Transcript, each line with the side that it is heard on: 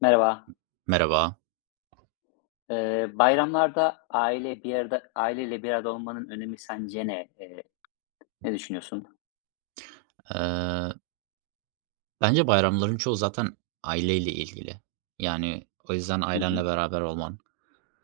left: Merhaba.
right: Merhaba.
left: Bayramlarda aileyle bir arada olmanın önemi sence ne? Ne düşünüyorsun?
right: Eee, Bence bayramların çoğu zaten aileyle ilgili. Yani o yüzden
left: Hı
right: ailenle
left: hı.
right: beraber olman,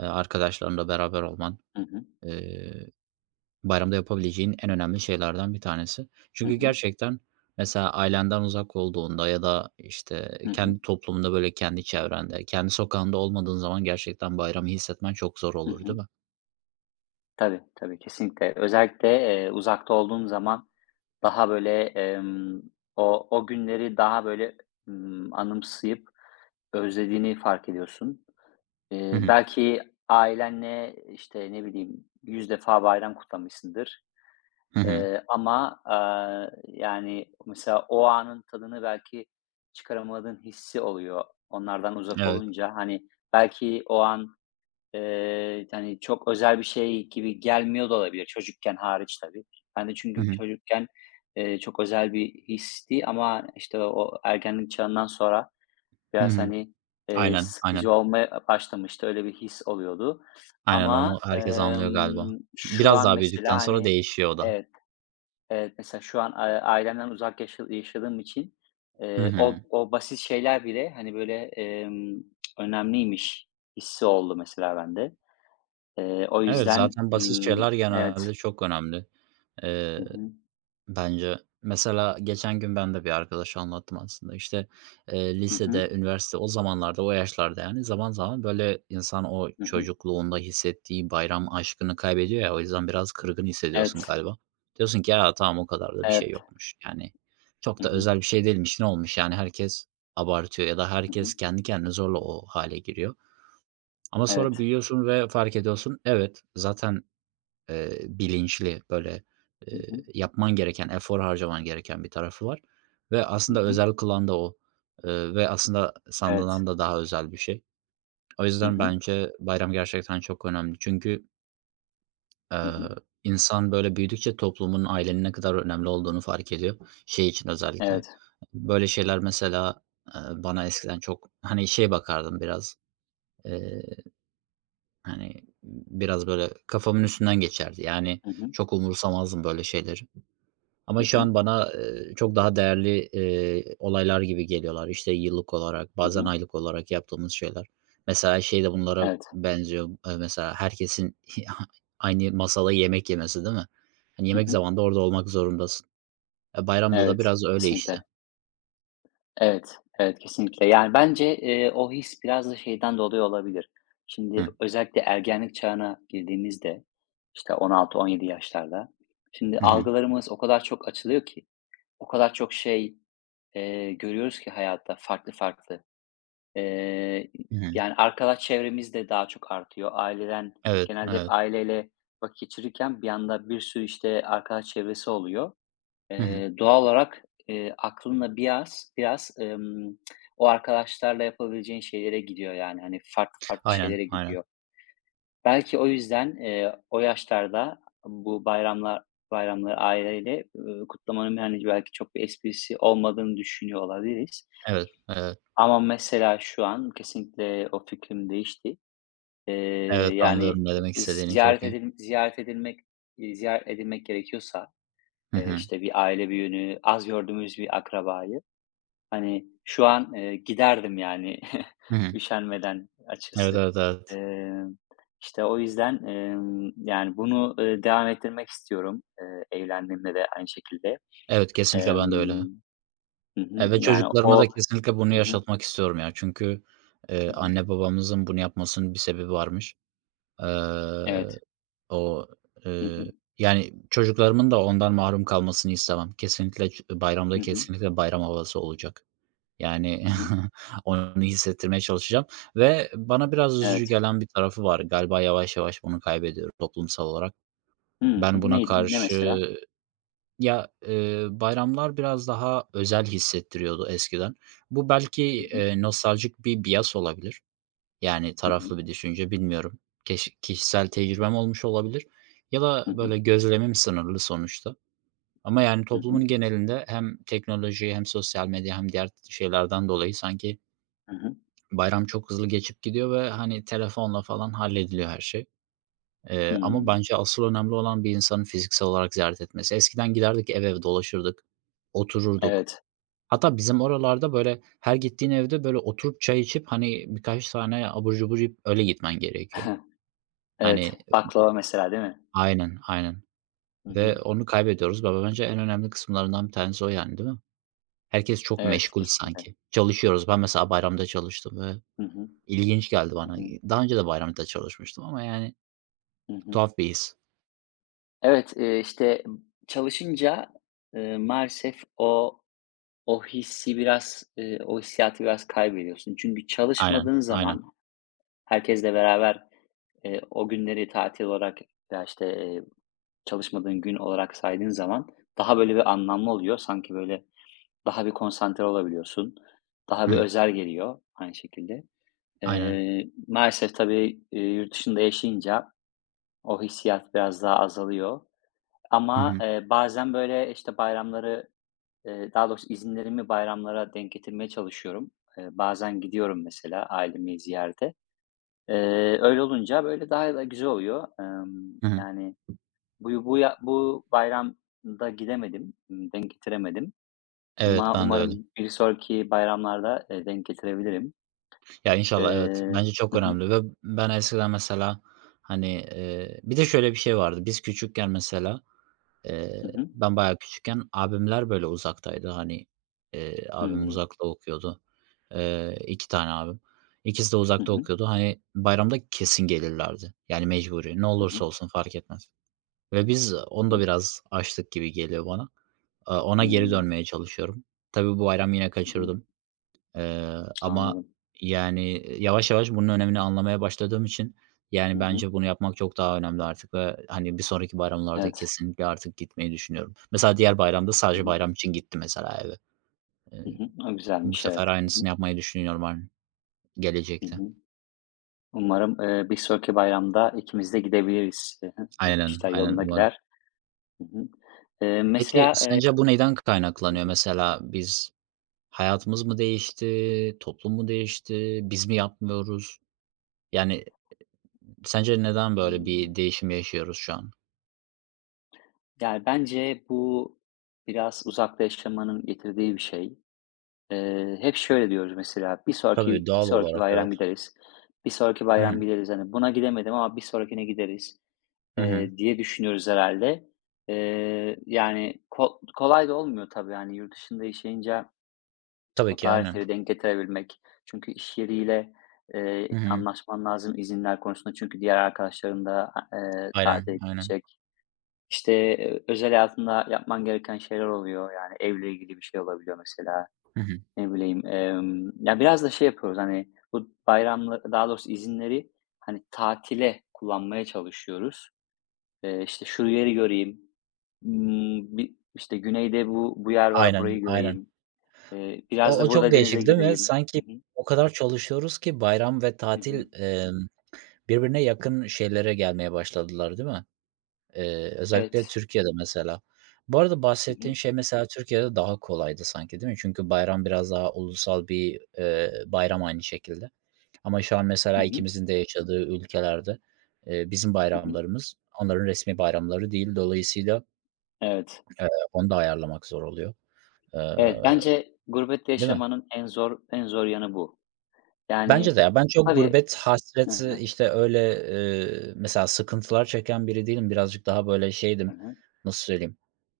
right: arkadaşlarınla beraber olman,
left: Hı hı.
right: eee, bayramda yapabileceğin en önemli şeylerden bir tanesi.
left: Hı
right: Çünkü
left: hı.
right: gerçekten mesela ailenden uzak olduğunda ya da işte
left: Hı hı.
right: kendi toplumunda böyle kendi çevrende, kendi sokağında olmadığın zaman gerçekten bayramı hissetmen çok zor
left: Hı
right: olur,
left: hı.
right: değil mi?
left: Tabii, tabii, kesinlikle. Özellikle, uzakta olduğun zaman daha böyle, o günleri daha böyle, anımsayıp özlediğini fark ediyorsun.
right: Hı hı.
left: Belki ailenle, işte, ne bileyim, 100 defa bayram kutlamışsındır.
right: Hı hı.
left: Ama, yani, mesela o anın tadını belki çıkaramadığın hissi oluyor onlardan uzak
right: Evet.
left: olunca. Hani, belki o an, hani, çok özel bir şey gibi gelmiyor da olabilir, çocukken hariç tabii. Ben de
right: Hı
left: çünkü
right: hı.
left: çocukken, çok özel bir histi, ama, işte, o ergenlik çağından sonra
right: Hı
left: biraz,
right: hı.
left: hani,
right: Aynen, aynen.
left: sıkıcı olmaya başlamıştı. Öyle bir his oluyordu,
right: Aynen, onu
left: ama,
right: herkes anlıyor galiba.
left: şu
right: Biraz
left: an
right: daha
left: mesela,
right: büyüdükten sonra
left: hani.
right: değişiyor o da.
left: Evet. Evet, mesela şu an, ailemden uzak yaşadığım için,
right: Hı hı.
left: o basit şeyler bile, hani, böyle, önemliymiş hissi oldu mesela bende. O
right: Evet,
left: yüzden,
right: zaten basit şeyler
left: evet.
right: genelde çok önemli.
left: Hı
right: Eee
left: hı.
right: Bence. Mesela geçen gün ben de bir arkadaşa anlattım aslında. İşte,
left: Hı hı.
right: lisede, üniversite o zamanlarda, o yaşlarda yani zaman zaman böyle insan o
left: Hı hı.
right: çocukluğunda hissettiği bayram aşkını kaybediyor ya, o yüzden biraz kırgın hissediyorsun
left: Evet.
right: galiba. Diyorsun ki "Ya, tamam o kadar da bir şey
left: Evet.
right: yokmuş." Yani çok
left: Hı
right: da
left: hı.
right: özel bir şey değilmiş. Ne olmuş yani herkes abartıyor ya da
left: Hı hı.
right: herkes kendi kendine zorla o hale giriyor. Ama sonra
left: Evet.
right: büyüyorsun ve fark ediyorsun, evet, zaten, bilinçli, böyle,
left: Hı hı.
right: yapman gereken, efor harcaman gereken bir tarafı var ve
left: Hı
right: aslında
left: hı.
right: özel kılan da o, ve aslında
left: Evet.
right: sandığından da daha özel bir şey. O
left: Hı
right: yüzden
left: hı.
right: bence bayram gerçekten çok önemli. Çünkü,
left: Hı
right: eee,
left: hı.
right: insan, böyle, büyüdükçe toplumun, ailenin ne kadar önemli olduğunu fark ediyor. Şey için özellikle.
left: Evet.
right: Böyle şeyler mesela, bana eskiden çok, hani, şey bakardım biraz, eee, hani, biraz, böyle, kafamın üstünden geçerdi. Yani
left: Hı hı.
right: çok umursamazdım böyle şeyleri.
left: Hı
right: Ama şu
left: hı.
right: an bana, çok daha değerli, olaylar gibi geliyorlar. İşte, yıllık olarak,
left: Hı
right: bazen
left: hı.
right: aylık olarak yaptığımız şeyler. Mesela şey de bunlara
left: Evet.
right: benziyor. Mesela herkesin aynı masada yemek yemesi, değil mi? Hani,
left: Hı
right: yemek
left: hı.
right: zamanında orada olmak zorundasın. E, bayramda da
left: Evet.
right: biraz öyle işte.
left: Kesinlikle. Evet, evet, kesinlikle. Yani bence, o his biraz da şeyden dolayı olabilir. Şimdi
right: Hı.
left: özellikle ergenlik çağına girdiğimizde, işte 16-17 yaşlarda, şimdi
right: Hı hı.
left: algılarımız o kadar çok açılıyor ki, o kadar çok şey, görüyoruz ki hayatta, farklı farklı. Eee,
right: Hı
left: yani arkadaş çevremiz de daha çok artıyor.
right: Evet,
left: Genelde hep
right: evet.
left: aileyle vakit geçirirken bir anda bir sürü işte arkadaş çevresi oluyor.
right: Hı hı.
left: Doğal olarak, aklınla biraz biraz, o arkadaşlarla yapabileceğin şeylere gidiyor yani, hani, farklı farklı
right: Aynen,
left: şeylere
right: aynen.
left: gidiyor. Belki o yüzden, o yaşlarda bu bayramlar bayramları aileyle, kutlamanın, hani, belki çok bir esprisi olmadığını düşünüyor olabiliriz.
right: Evet, evet.
left: Ama mesela şu an kesinlikle o fikrim değişti. Eee,
right: Evet,
left: yani,
right: anlıyorum ne demek
left: e,
right: istediğini çok
left: ziyaret
right: iyi.
left: edil ziyaret edilmek, ziyaret edilmek gerekiyorsa,
right: Hı hı.
left: işte, bir aile büyüğünü, az gördüğümüz bir akrabayı. Hani, şu an, giderdim yani
right: Hı hı.
left: üşenmeden
right: Evet,
left: açısı.
right: evet, evet.
left: Emm, işte, o yüzden, yani, bunu, devam ettirmek istiyorum, evlendiğimde de aynı şekilde.
right: Evet, kesinlikle ben de öyle.
left: Emm, hı hı,
right: Ve
left: yani,
right: çocuklarıma da
left: o.
right: kesinlikle bunu
left: Hı hı.
right: yaşatmak istiyorum ya. Çünkü,
left: Hı hı.
right: anne babamızın bunu yapmasının bir sebebi varmış. Eee,
left: Evet.
right: o,
left: Hı
right: eee,
left: hı.
right: yani, çocuklarımın da ondan mahrum kalmasını istemem. Kesinlikle ç bayramda
left: Hı hı.
right: kesinlikle bayram havası olacak. Yani,
left: Hı hı.
right: onu hissettirmeye çalışacağım ve bana biraz üzücü
left: Evet.
right: gelen bir tarafı var. Galiba yavaş yavaş bunu kaybediyoruz toplumsal olarak.
left: Hı
right: Ben
left: hı.
right: buna
left: Ney ne
right: karşı
left: mesela?
right: ya, bayramlar biraz daha özel hissettiriyordu eskiden. Bu belki,
left: Hı hı.
right: nostaljik bir bias olabilir. Yani
left: Hı hı.
right: taraflı bir düşünce bilmiyorum. Keş kişisel tecrübem olmuş olabilir ya da
left: Hı hı.
right: böyle gözlemim sınırlı sonuçta. Ama yani
left: Hı hı.
right: toplumun genelinde hem teknoloji hem sosyal medya hem diğer şeylerden dolayı sanki
left: Hı hı.
right: bayram çok hızlı geçip gidiyor ve, hani, telefonla falan hallediliyor her şey. Ama
left: Hımm,
right: bence asıl önemli olan bir insanın fiziksel olarak ziyaret etmesi. Eskiden giderdik, ev ev dolaşırdık, otururduk.
left: evet.
right: Hatta bizim oralarda, böyle, her gittiğin evde, böyle, oturup çay içip, hani, birkaç tane abur cubur yiyip öyle gitmen gerekiyor. Hani
left: Evet, baklava mesela, değil mi?
right: Aynen, aynen
left: Hı hı.
right: ve onu kaybediyoruz ve bence en önemli kısımlarından bir tanesi o yani, değil mi? Herkes çok
left: Evet,
right: meşgul
left: kesinlikle.
right: sanki. Çalışıyoruz. Ben mesela bayramda çalıştım ve
left: Hı hı.
right: ilginç geldi
left: Hı
right: bana.
left: hı.
right: Daha önce de bayramda çalışmıştım ama, yani,
left: Hı hı.
right: tuhaf bir his.
left: Evet, işte, çalışınca, maalesef o hissi biraz, o hissiyatı biraz kaybediyorsun. Çünkü
right: Aynen,
left: çalışmadığın
right: aynen.
left: zaman herkesle beraber, o günleri tatil olarak, ya işte, çalışmadığın gün olarak saydığın zaman daha böyle bir anlamlı oluyor. Sanki böyle daha bir konsantre olabiliyorsun. Daha bir
right: Hı.
left: özel geliyor aynı şekilde.
right: Aynen.
left: Maalesef tabii, yurt dışında yaşayınca o hissiyat biraz daha azalıyor.
right: Hı
left: Ama,
right: hı.
left: bazen, böyle, işte, bayramları, daha doğrusu izinlerimi bayramlara denk getirmeye çalışıyorum. Bazen gidiyorum mesela ailemi ziyarete. Öyle olunca, böyle, daha da güzel oluyor.
right: Hı hı.
left: Yani, bu bayramda gidemedim, denk getiremedim,
right: Evet,
left: ama
right: ben de öyle.
left: umarım bir sonraki bayramlarda, denk getirebilirim.
right: Ya, inşallah evet.
left: Eee
right: Bence çok
left: Hı hı.
right: önemli ve ben eskiden mesela, hani, bir de şöyle bir şey vardı. Biz küçükken mesela, eee,
left: Hı hı.
right: ben bayağı küçükken abimler böyle uzaktaydı. Hani, abim
left: Hımm.
right: uzakta okuyordu. 2 tane abim. İkisi de
left: Hı
right: uzakta
left: hı.
right: okuyordu. Hani, bayramda kesin gelirlerdi. Yani mecburi. Ne
left: Hı hı.
right: olursa olsun fark etmez ve biz
left: Hı
right: onu da
left: hı.
right: biraz aştık gibi geliyor bana. Aaa, ona geri
left: Hmm.
right: dönmeye çalışıyorum. Tabii bu bayram yine
left: Hı hı.
right: kaçırdım. Ama,
left: Anladım.
right: yani, yavaş yavaş bunun önemini anlamaya başladığım için,
left: Hı
right: yani,
left: hı.
right: bence bunu yapmak çok daha önemli artık ve, hani, bir sonraki bayramlarda
left: Evet.
right: kesinlikle artık gitmeyi düşünüyorum. Mesela diğer bayramda sadece bayram için gitti mesela eve. Eee,
left: Hı hı. O
right: bu
left: güzelmiş,
right: sefer
left: evet. Hı
right: aynısını
left: hı.
right: yapmayı düşünüyorum ar
left: Hı
right: gelecekte.
left: hı. Umarım, bir sonraki bayramda ikimiz de gidebiliriz. Hı hı.
right: Aynen,
left: İşler
right: aynen
left: yolunda
right: umarım.
left: gider. Hı hı.
right: Peki
left: Mesela,
right: sence bu neyden kaynaklanıyor? Mesela biz hayatımız mı değişti, toplum mu değişti, biz mi yapmıyoruz? Yani, sence neden böyle
left: ımm,
right: bir değişim yaşıyoruz şu an?
left: yani, bence bu biraz uzakta yaşamanın getirdiği bir şey. Hep şöyle diyoruz mesela,
right: Tabii,
left: Bir
right: doğal
left: sonraki
right: olarak,
left: bayram
right: evet.
left: gideriz, bir sonraki
right: Hı
left: bayram
right: hı.
left: gideriz." Hani, buna gidemedim ama bir sonrakine gideriz,
right: Hı hı.
left: diye düşünüyoruz herhalde. Yani, kolay da olmuyor tabii, yani, yurt dışında yaşayınca.
right: Tabii
left: O
right: ki, aynen.
left: tarihleri denk getirebilmek. Çünkü iş yeriyle,
right: Hı hı.
left: anlaşman lazım izinler konusunda. Çünkü diğer arkadaşların da, tatile
right: Aynen, aynen.
left: gidecek. İşte, özel hayatında yapman gereken şeyler oluyor. Yani evle ilgili bir şey olabiliyor mesela.
right: Hı hı.
left: Ne bileyim, ya, biraz da şey yapıyoruz, hani, bu bayramla, daha doğrusu izinleri, hani, tatile kullanmaya çalışıyoruz. İşte, "Şu yeri göreyim." Bi işte, "Güneyde bu yer var,
right: Aynen,
left: burayı
right: aynen.
left: göreyim." "Biraz
right: O
left: da
right: o çok
left: burada denize
right: değişik değil mi?
left: gireyim."
right: Sanki
left: Hı hı.
right: o kadar çalışıyoruz ki bayram ve
left: Hı hı.
right: tatil, birbirine yakın şeylere gelmeye başladılar, değil mi? Özellikle
left: Evet.
right: Türkiye'de mesela. Bu arada
left: Hı
right: bahsettiğin
left: hı.
right: şey mesela Türkiye'de daha kolaydı sanki, değil mi? Çünkü bayram biraz daha ulusal bir, bayram aynı şekilde. Ama şu an
left: Hı
right: mesela
left: hı.
right: ikimizin de yaşadığı ülkelerde, bizim
left: Hı hı.
right: bayramlarımız onların resmi bayramları değil. Dolayısıyla,
left: Evet.
right: onu da ayarlamak zor oluyor. Eee,
left: Evet, bence gurbette
right: değil mi?
left: yaşamanın en zor, en zor yanı bu.
right: Bence
left: Yani
right: de ya. Ben çok
left: tabii.
right: gurbet
left: Hı
right: hasreti,
left: hı.
right: işte, öyle, mesela sıkıntılar çeken biri değilim. Birazcık daha, böyle,
left: Hı
right: şeydim,
left: hı.
right: nasıl söyleyeyim,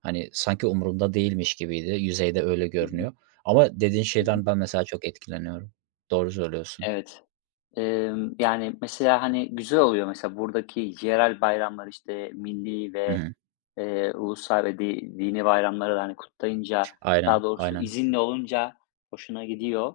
right: hani, sanki umurumda değilmiş gibiydi. Yüzeyde öyle
left: Hı hı.
right: görünüyor. Ama dediğin
left: Hı hı.
right: şeyden ben mesela çok etkileniyorum. Doğru söylüyorsun.
left: Evet. Yani, mesela, hani, güzel oluyor mesela buradaki yerel bayramlar, işte, milli
right: Hı
left: ve
right: hı.
left: Ulusal ve dini bayramları da, hani, kutlayınca,
right: Aynen,
left: daha doğrusu
right: aynen,
left: izinli olunca hoşuna gidiyor,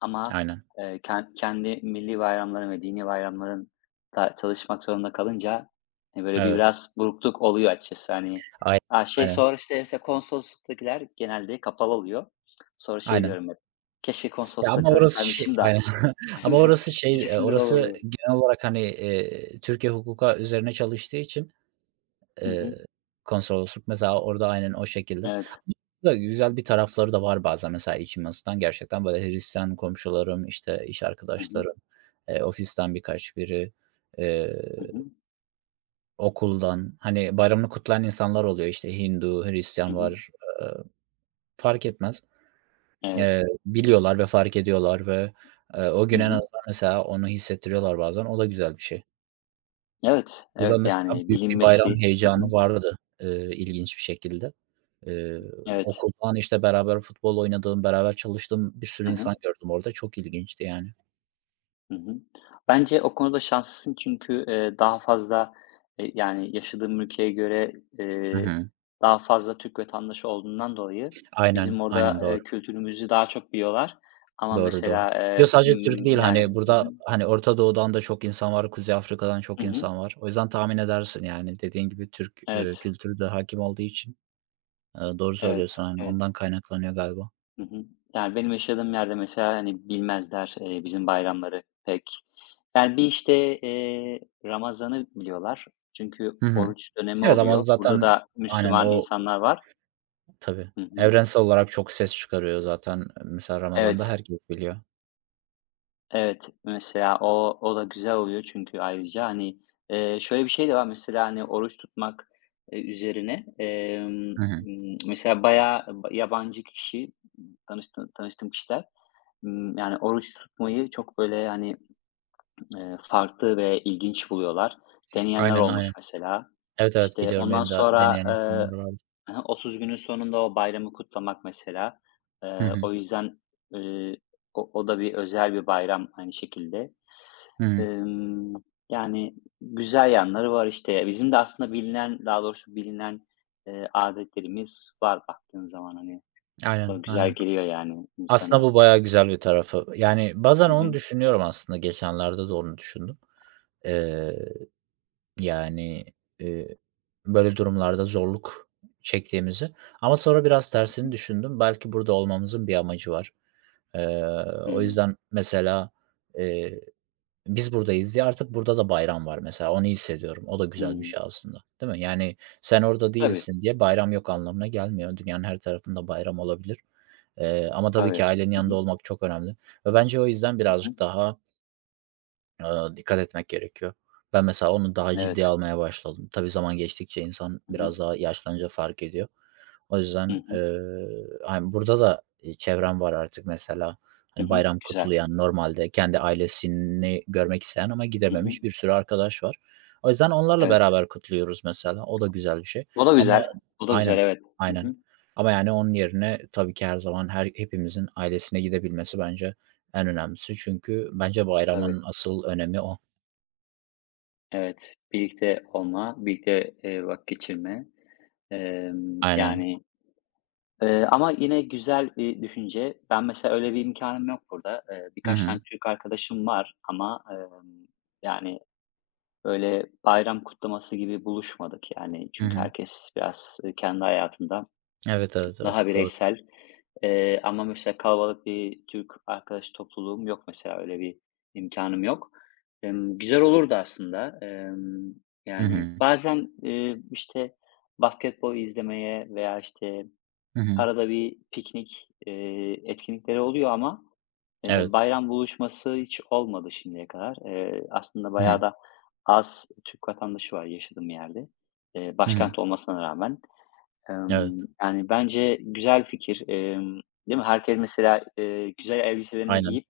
left: ama,
right: aynen.
left: kendi milli bayramların ve dini bayramların da çalışmak zorunda kalınca, hani, böyle bir
right: Evet.
left: biraz burukluk oluyor açıkçası, hani.
right: Ay
left: Şey,
right: aynen,
left: sonra, işte, mesela konsolosluklakiler genelde kapalı oluyor. Sonra şey
right: aynen.
left: diyorum hep, "Keşke
right: Ya,
left: konsolosluğa
right: ama orası şey
left: çalışsaymışım da
right: Aynen. Ama orası şey,
left: ikisinde de
right: orası
left: olurdu."
right: genel olarak, hani, Türkiye hukuka üzerine çalıştığı için
left: Hı hı.
right: Eee, konsolosluk mesela orada aynen o şekilde.
left: Evet.
right: Ama Güzel bir tarafları da var bazen mesela içimi ısıtan gerçekten böyle Hristiyan komşularım, işte, iş
left: Hı hı.
right: arkadaşlarım, ofisten birkaç biri,
left: Hı
right: eee,
left: hı.
right: okuldan, hani, bayramını kutlayan insanlar oluyor, işte, Hindu,
left: Hı
right: Hristiyan
left: hı.
right: var, fark etmez.
left: Evet.
right: Biliyorlar ve fark ediyorlar ve, o
left: Hı
right: gün en
left: hı.
right: azından mesela onu hissettiriyorlar bazen, o da güzel bir şey.
left: Evet,
right: Burada
left: evet,
right: mesela
left: yani
right: büyük bir bayram
left: bilinmesi. Hı
right: heyecanı
left: hı.
right: vardı, ilginç bir şekilde. Eee,
left: Evet.
right: okuldan, işte, beraber futbol oynadığım, beraber çalıştığım bir sürü
left: Hı hı.
right: insan gördüm orada. Çok ilginçti yani.
left: Hı hı. Bence o konuda şanslısın, çünkü, daha fazla, yani yaşadığım ülkeye göre,
right: Hı
left: eee,
right: hı.
left: daha fazla Türk vatandaşı olduğundan dolayı
right: Aynen,
left: bizim
right: aynen
left: orada,
right: doğru.
left: kültürümüzü daha çok biliyorlar. Ama
right: Doğru, doğru.
left: mesela,
right: Yo, sadece Türk değil,
left: yani.
right: hani,
left: Hı
right: burada,
left: hı.
right: hani, Orta Doğu'dan da çok insan var, Kuzey Afrika'dan çok
left: Hı hı.
right: insan var. O yüzden tahmin edersin yani. Dediğin gibi Türk,
left: Evet,
right: kültürü de hakim olduğu için, doğru
left: evet,
right: söylüyorsun, hani,
left: evet, evet.
right: ondan kaynaklanıyor galiba.
left: Hı hı. Yani, benim yaşadığım yerde mesela, hani, bilmezler, bizim bayramları pek. Yani, bir, işte, Ramazan'ı biliyorlar, çünkü
right: Hı hı.
left: oruç dönemi
right: Evet ama
left: oluyor. Burada
right: zaten
left: da
right: aynen
left: Müslüman
right: o
left: insanlar var.
right: Tabii.
left: Hı hı.
right: Evrensel olarak çok ses çıkarıyor zaten. Mesela Ramazan'da
left: Evet,
right: herkes biliyor.
left: evet. Mesela o da güzel oluyor, çünkü ayrıca, hani, şöyle bir şey de var mesela, hani, oruç tutmak, üzerine,
right: Hı hı.
left: mesela bayağı yabancı kişi, tanıştığım kişiler, yani, oruç tutmayı çok, böyle, hani. Farklı ve ilginç buluyorlar. Deneyenler
right: Aynen,
left: olmuş
right: aynen.
left: mesela.
right: Evet, evet
left: İşte,
right: biliyorum
left: ondan
right: benim de
left: sonra,
right: deneyen insanlar vardı.
left: hı 30 günün sonunda o bayramı kutlamak mesela.
right: Hı hı.
left: O yüzden, eee, o da bir özel bir bayram aynı şekilde.
right: Hı hı.
left: Emm, yani, güzel yanları var, işte. Bizim de aslında bilinen, daha doğrusu bilinen, adetlerimiz var baktığın zaman, hani.
right: Aynen,
left: O güzel
right: aynen.
left: geliyor yani
right: Aslında
left: insana.
right: bu bayağı güzel bir tarafı. Yani bazen
left: Hı
right: onu
left: hı.
right: düşünüyorum aslında geçenlerde de onu düşündüm. Eee, yani, eee, böyle durumlarda zorluk çektiğimizi ama sonra biraz
left: Hı
right: tersini
left: hı.
right: düşündüm. Belki burada olmamızın bir amacı var. Eee, o yüzden mesela, eee Biz buradayız diye artık burada da bayram var mesela, onu hissediyorum. O da güzel bir şey aslında, değil mi? Yani sen orada
left: Tabii,
right: değilsin diye bayram yok anlamına gelmiyor. Dünyanın her tarafında bayram olabilir. Ama tabii
left: tabii.
right: ki ailenin
left: Hı
right: yanında
left: hı.
right: olmak çok önemli ve bence o yüzden
left: Hı hı.
right: birazcık daha, Aaa, dikkat etmek gerekiyor. Ben mesela onu daha ciddiye
left: Evet.
right: almaya başladım. Tabii zaman geçtikçe insan
left: Hı hı.
right: biraz daha yaşlanınca fark ediyor. O
left: Hı
right: yüzden,
left: hı.
right: hani, burada da, çevrem var artık mesela.
left: Hı
right: Hani,
left: hı.
right: bayram
left: Güzel.
right: kutlayan, normalde kendi ailesini görmek isteyen ama
left: Hı hı.
right: gidememiş bir sürü arkadaş var. O yüzden onlarla
left: Evet.
right: beraber kutluyoruz mesela. O da güzel bir şey
left: O da
right: ama
left: güzel. O da güzel,
right: Aynen,
left: evet. Hı
right: aynen.
left: hı.
right: Ama yani onun yerine tabii ki her zaman her hepimizin ailesine gidebilmesi bence en önemlisi çünkü bence
left: Tabii.
right: bayramın asıl önemi o.
left: Evet. Birlikte olma, birlikte, vakit geçirme.
right: Aynen.
left: Yani, ama yine güzel bir düşünce. Ben mesela öyle bir imkanım yok burada.
right: Hı
left: Birkaç tane
right: hı.
left: Türk arkadaşım var, ama, yani, öyle bayram kutlaması gibi buluşmadık, yani.
right: Hı
left: Çünkü
right: hı.
left: herkes biraz, kendi hayatında
right: Evet, evet, evet.
left: daha
right: Doğru.
left: bireysel. Ama mesela kalabalık bir Türk arkadaş topluluğum yok mesela, öyle bir imkânım yok. Güzel olurdu aslında.
right: Hı
left: Yani
right: hı.
left: bazen, işte, basketbol izlemeye veya, işte,
right: Hı hı.
left: arada bir piknik, etkinlikleri oluyor, ama,
right: Evet.
left: bayram buluşması hiç olmadı şimdiye kadar. Aslında
right: Hı
left: bayağı
right: hı.
left: da az Türk vatandaşı var yaşadığım yerde,
right: Hı hı.
left: başkent olmasına rağmen.
right: Evet.
left: Yani, bence güzel fikir. Değil mi? Herkes mesela, güzel elbiselerini
right: Aynen.
left: giyip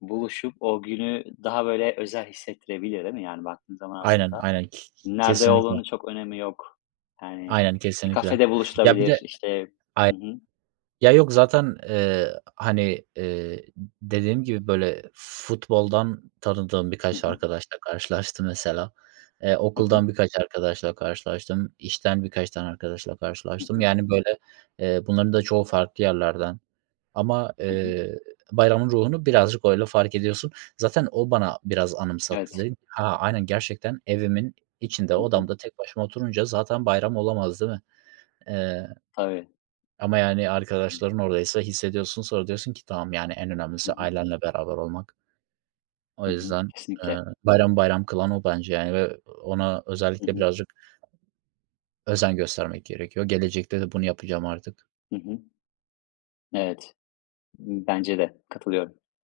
left: buluşup o günü daha böyle özel hissettirebilir, değil mi? Yani, baktığın zaman
right: Aynen,
left: aslında
right: aynen. K
left: nerede
right: kesinlikle.
left: olduğunun çok önemi yok. Yani,
right: Aynen,
left: bir
right: kesinlikle.
left: kafede
right: Ya, bir
left: buluşulabilir,
right: de
left: işte. Hı hı.
right: Ya, yok zaten, hani, dediğim gibi, böyle, futboldan tanıdığım
left: Hı
right: birkaç
left: hı.
right: arkadaşla karşılaştım mesela.
left: Hı hı.
right: Okuldan birkaç arkadaşla karşılaştım, işten birkaç tane arkadaşla
left: Hı
right: karşılaştım.
left: hı.
right: Yani, böyle, bunların da çoğu farklı yerlerden ama,
left: Hı hı.
right: bayramın ruhunu birazcık öyle fark ediyorsun. Zaten o bana biraz anımsattı.
left: Evet.
right: Dedim "Ha, aynen gerçekten evimin içinde,
left: Hı hı.
right: odamda tek başıma oturunca zaten bayram olamaz, değil mi?" Eee
left: Tabii.
right: ama yani
left: Hı hı.
right: arkadaşların oradaysa hissediyorsun. Sonra diyorsun ki tamam, yani en
left: Hı
right: önemlisi
left: hı.
right: ailenle beraber olmak. O
left: Hı hı.
right: yüzden,
left: Kesinlikle.
right: bayram bayram kılan o bence yani ve ona
left: Hı
right: özellikle
left: hı.
right: birazcık özen göstermek gerekiyor. Gelecekte de bunu yapacağım artık.
left: Hı hı. Evet. Bence de. Katılıyorum.